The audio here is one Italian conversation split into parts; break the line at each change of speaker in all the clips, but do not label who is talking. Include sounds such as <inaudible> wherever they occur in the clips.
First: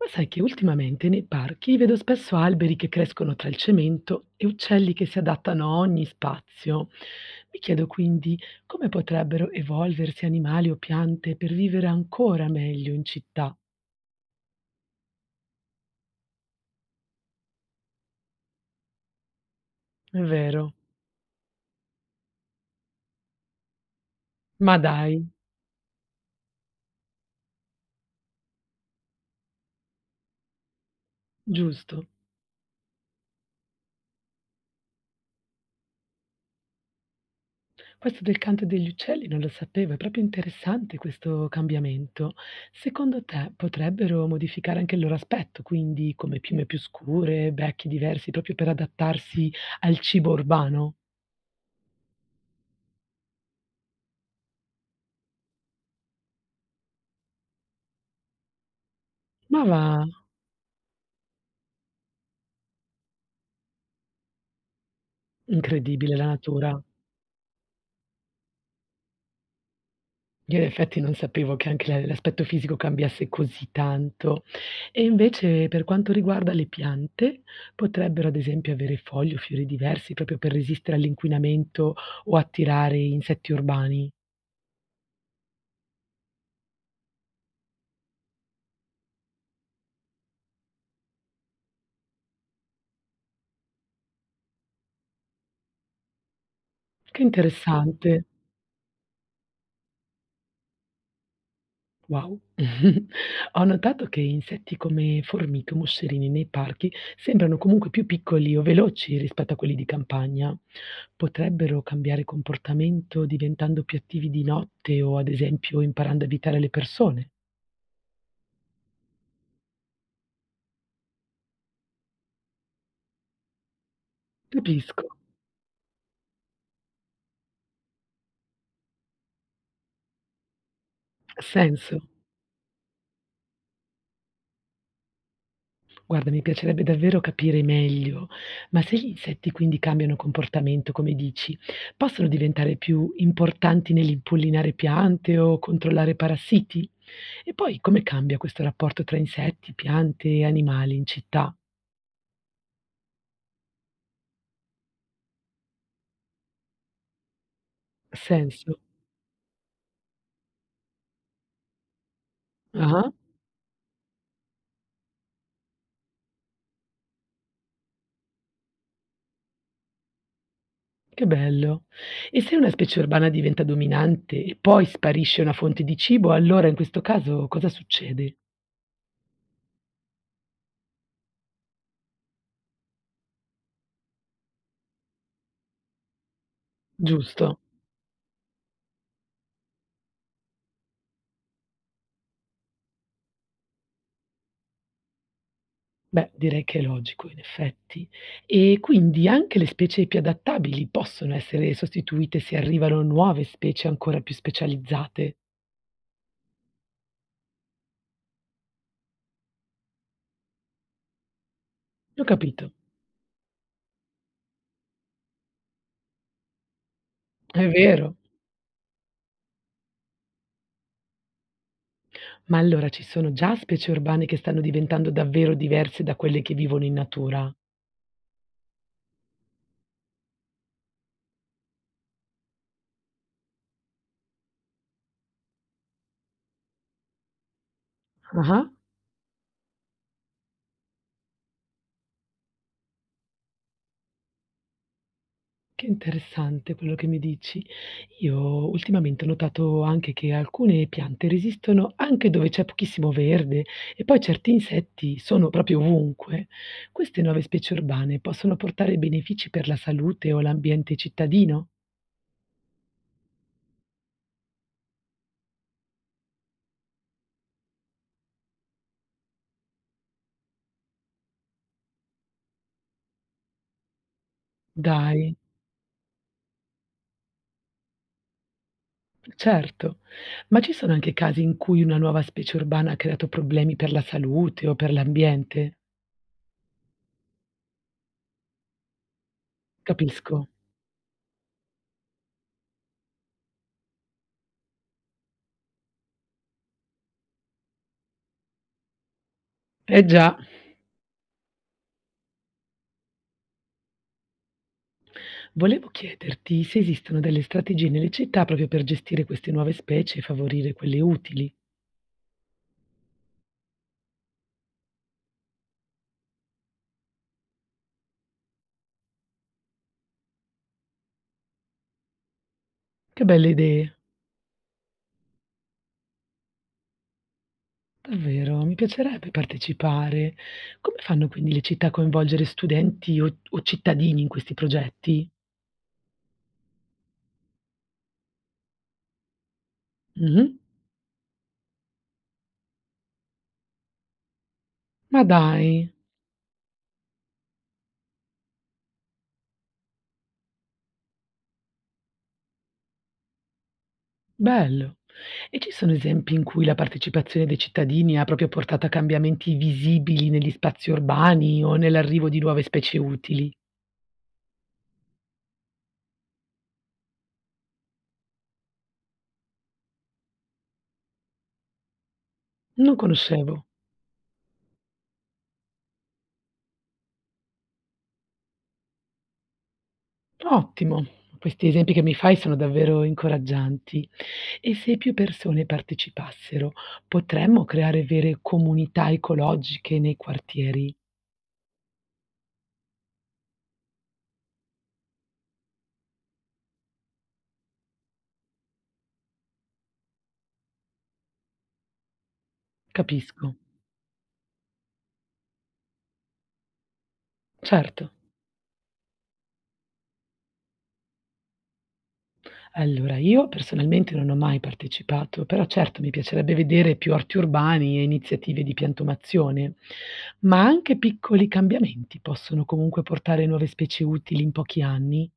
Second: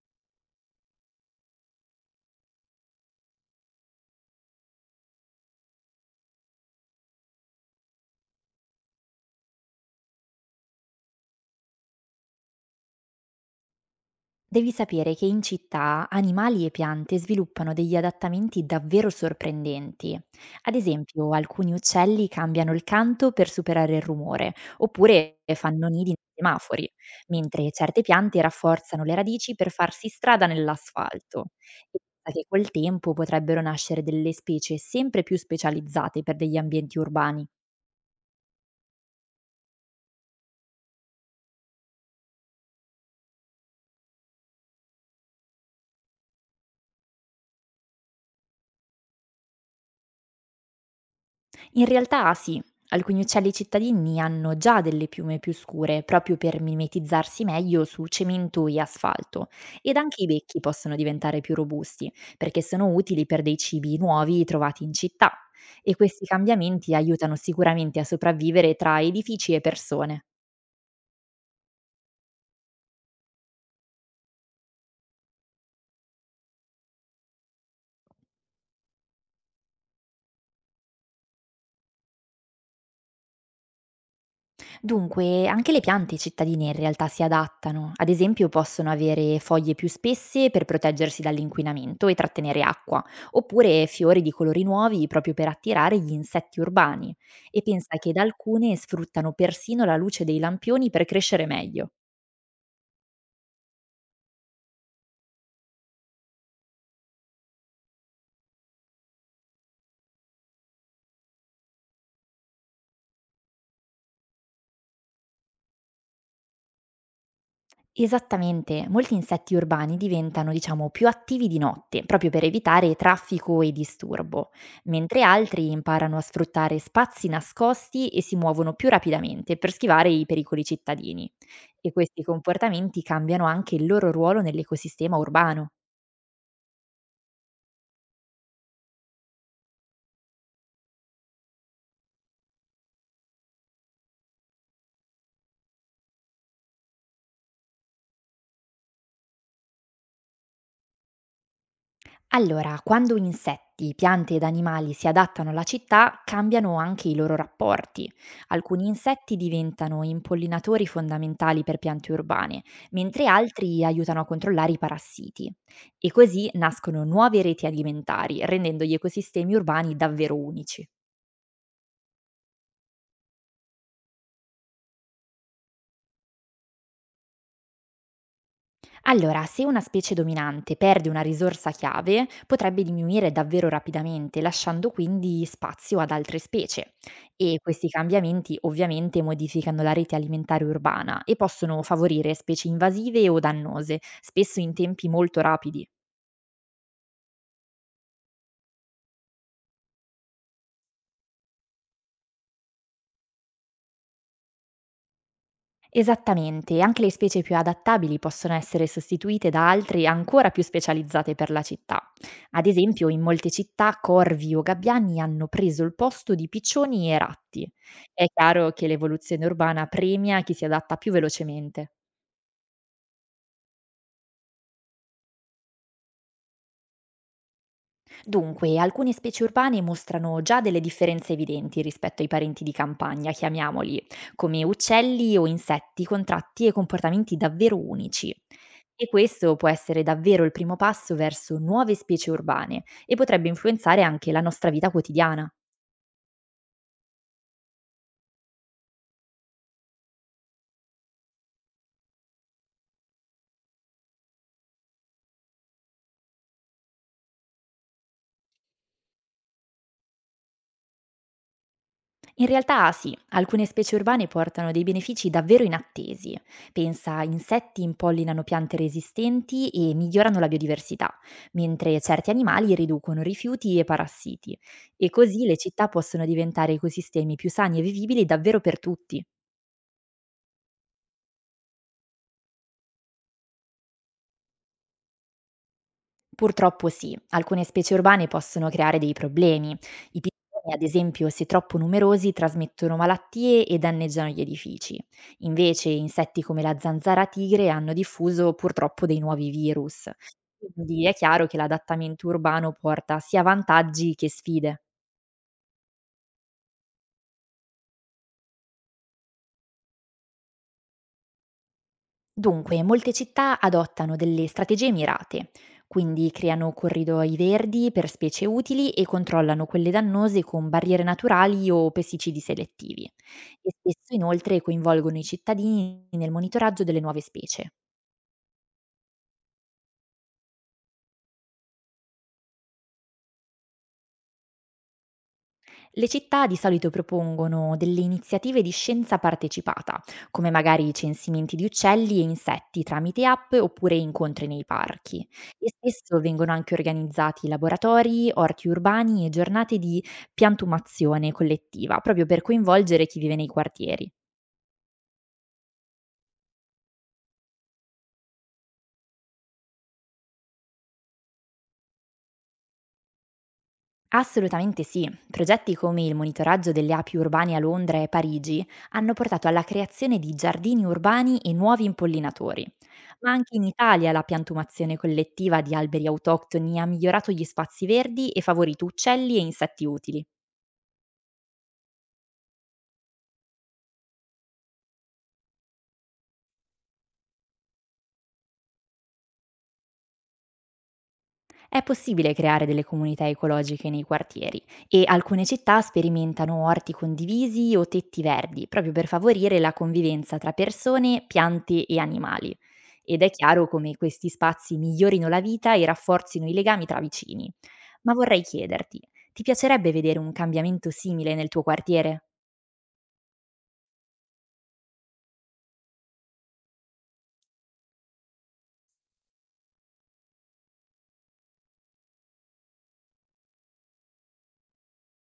Ma sai che ultimamente nei parchi vedo spesso alberi che crescono tra il cemento e uccelli che si adattano a ogni spazio. Mi chiedo quindi come potrebbero evolversi animali o piante per vivere ancora meglio in città.
Devi sapere che in città animali e piante sviluppano degli adattamenti davvero
È
sorprendenti.
vero.
Ad esempio, alcuni uccelli cambiano il canto per superare il rumore,
Ma dai,
oppure fanno nidi nei semafori, mentre certe piante rafforzano le radici per farsi strada nell'asfalto. E
giusto.
pensa che col tempo potrebbero nascere delle specie sempre più specializzate per degli ambienti urbani.
Questo del canto degli uccelli non lo sapevo, è proprio interessante questo cambiamento. Secondo te potrebbero modificare anche il loro aspetto, quindi come piume più scure, becchi diversi, proprio per adattarsi al cibo urbano?
In realtà sì, alcuni uccelli cittadini hanno già delle piume più scure proprio per mimetizzarsi meglio su cemento e asfalto
Ma va,
ed anche i becchi possono diventare più robusti perché sono utili per dei cibi nuovi trovati in città e
incredibile la
questi
natura.
cambiamenti aiutano sicuramente a sopravvivere tra edifici e persone.
Io in effetti non sapevo che anche la l'aspetto fisico cambiasse così tanto. E invece per quanto riguarda le piante, potrebbero ad esempio avere foglie o fiori diversi proprio per resistere all'inquinamento o attirare insetti urbani.
Dunque, anche le piante cittadine in realtà si adattano. Ad esempio, possono avere foglie più spesse per proteggersi dall'inquinamento e trattenere acqua, oppure fiori di colori nuovi proprio per attirare gli insetti urbani.
Che
E pensa che da
interessante.
alcune sfruttano persino la luce dei lampioni per crescere meglio.
Wow. <laughs> Ho notato che insetti come formiche o moscerini nei parchi sembrano comunque più piccoli o veloci rispetto a quelli di campagna. Potrebbero cambiare comportamento diventando più attivi di notte o, ad esempio, imparando a evitare le persone.
Esattamente, molti insetti urbani diventano, diciamo, più attivi di notte, proprio per evitare traffico e disturbo,
Capisco,
mentre altri imparano a sfruttare spazi nascosti e si muovono più rapidamente per schivare i pericoli cittadini.
ha
E
senso.
questi comportamenti cambiano anche il loro ruolo nell'ecosistema urbano.
Guarda, mi piacerebbe davvero capire meglio, ma se gli insetti quindi cambiano comportamento, come dici, possono diventare più importanti nell'impollinare piante o controllare parassiti? E poi come cambia questo rapporto tra insetti, piante e animali in città?
Allora, quando insetti, piante ed animali si adattano alla città, cambiano anche i loro rapporti.
Ha senso?
Alcuni insetti diventano impollinatori fondamentali per piante urbane,
Ah,
mentre altri aiutano a controllare i parassiti. E così nascono nuove reti alimentari, rendendo gli ecosistemi urbani davvero unici.
che bello. E se una specie urbana diventa dominante e poi sparisce una fonte di cibo, allora in questo caso cosa succede?
Allora, se una specie dominante perde una risorsa chiave, potrebbe diminuire davvero rapidamente, lasciando quindi spazio ad altre specie.
Giusto?
E questi cambiamenti ovviamente modificano la rete alimentare urbana e possono favorire specie invasive o dannose, spesso in tempi molto rapidi.
Beh, direi che è logico in effetti. E quindi anche le specie più adattabili possono essere sostituite se arrivano nuove specie ancora più specializzate.
Esattamente, anche le specie più adattabili possono essere sostituite da altre ancora più specializzate per la città.
Ho
Ad
capito,
esempio, in molte città corvi o gabbiani hanno preso il posto di piccioni e
è
ratti.
vero.
È chiaro che l'evoluzione urbana premia chi si adatta più velocemente.
Ma allora ci sono già specie urbane che stanno diventando davvero diverse da quelle che vivono in natura?
Dunque, alcune specie urbane mostrano già delle differenze evidenti rispetto ai parenti di campagna, chiamiamoli, come uccelli o insetti con tratti e comportamenti davvero unici.
Ah.
E questo può essere davvero il primo passo verso nuove specie urbane e potrebbe influenzare anche la nostra vita quotidiana.
Che interessante quello che mi dici. Io ultimamente ho notato anche che alcune piante resistono anche dove c'è pochissimo verde e poi certi insetti sono proprio ovunque. Queste nuove specie urbane possono portare benefici per la salute o l'ambiente cittadino?
In realtà sì, alcune specie urbane portano dei benefici davvero inattesi. Pensa, a insetti impollinano piante resistenti e migliorano la biodiversità, mentre certi animali riducono rifiuti e parassiti. E
Dai,
così le città possono diventare ecosistemi più sani e vivibili davvero per tutti.
certo. Ma ci sono anche casi in cui una nuova specie urbana ha creato problemi per la salute o per l'ambiente?
Purtroppo sì, alcune specie urbane possono creare dei problemi. I
Capisco.
pitoni, ad esempio, se troppo numerosi, trasmettono malattie e danneggiano gli edifici. Invece, insetti come la zanzara tigre hanno diffuso purtroppo dei nuovi
Eh
virus.
già.
Quindi è chiaro che l'adattamento urbano porta sia vantaggi che sfide.
Volevo chiederti se esistono delle strategie nelle città proprio per gestire queste nuove specie e favorire quelle utili.
Dunque, molte città adottano delle strategie mirate, quindi creano corridoi verdi per specie utili e controllano quelle dannose con barriere naturali o pesticidi selettivi.
Che belle
E
idee,
spesso inoltre coinvolgono i cittadini nel monitoraggio delle nuove specie.
davvero, mi piacerebbe partecipare. Come fanno quindi le città a coinvolgere studenti o cittadini in questi progetti?
Le città di solito propongono delle iniziative di scienza partecipata, come
Mhm.
magari censimenti di uccelli e insetti tramite app oppure incontri nei
Ma
parchi. E
dai,
spesso vengono anche organizzati laboratori, orti urbani e giornate di piantumazione collettiva, proprio per coinvolgere chi vive nei quartieri.
bello. E ci sono esempi in cui la partecipazione dei cittadini ha proprio portato a cambiamenti visibili negli spazi urbani o nell'arrivo di nuove specie utili?
Assolutamente sì. Progetti come il monitoraggio delle api urbane a Londra e Parigi hanno portato alla creazione di giardini urbani e nuovi impollinatori.
Non
Ma
conoscevo.
anche in Italia la piantumazione collettiva di alberi autoctoni ha migliorato gli spazi verdi e favorito uccelli e insetti utili.
Ottimo, questi esempi che mi fai sono davvero incoraggianti. E se più persone partecipassero, potremmo creare vere comunità ecologiche nei quartieri?
È possibile creare delle comunità ecologiche nei quartieri e alcune città sperimentano orti condivisi o tetti verdi proprio per favorire la convivenza tra persone, piante e animali. Ed è
Capisco.
chiaro come questi spazi migliorino la vita e rafforzino i legami tra vicini.
Certo.
Ma vorrei chiederti, ti piacerebbe vedere un cambiamento simile nel tuo quartiere?
Allora, io personalmente non ho mai partecipato, però certo mi piacerebbe vedere più orti urbani e iniziative di piantumazione, ma anche piccoli cambiamenti possono comunque portare nuove specie utili in pochi anni.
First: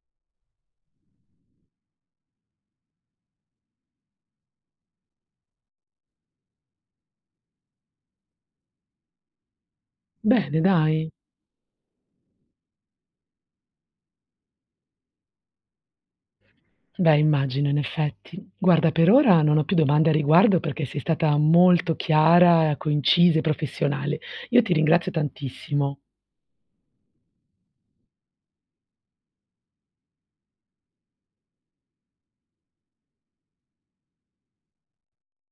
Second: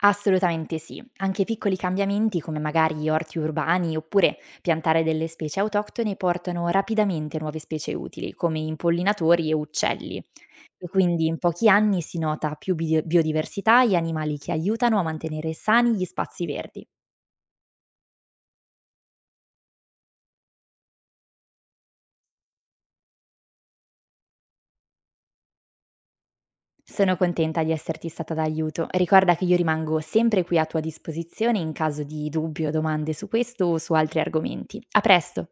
Assolutamente sì, anche piccoli cambiamenti come magari orti urbani oppure piantare delle specie autoctone portano rapidamente nuove specie utili come impollinatori e uccelli
Bene,
e
dai.
quindi in pochi anni si nota più biodiversità e animali che aiutano a mantenere sani gli spazi verdi.
Beh, immagino in effetti. Guarda, per ora non ho più domande a riguardo perché sei stata molto chiara, concisa e professionale. Io ti ringrazio tantissimo.
Sono contenta di esserti stata d'aiuto, ricorda che io rimango sempre qui a tua disposizione in caso di dubbi o domande su questo o su altri argomenti. A presto!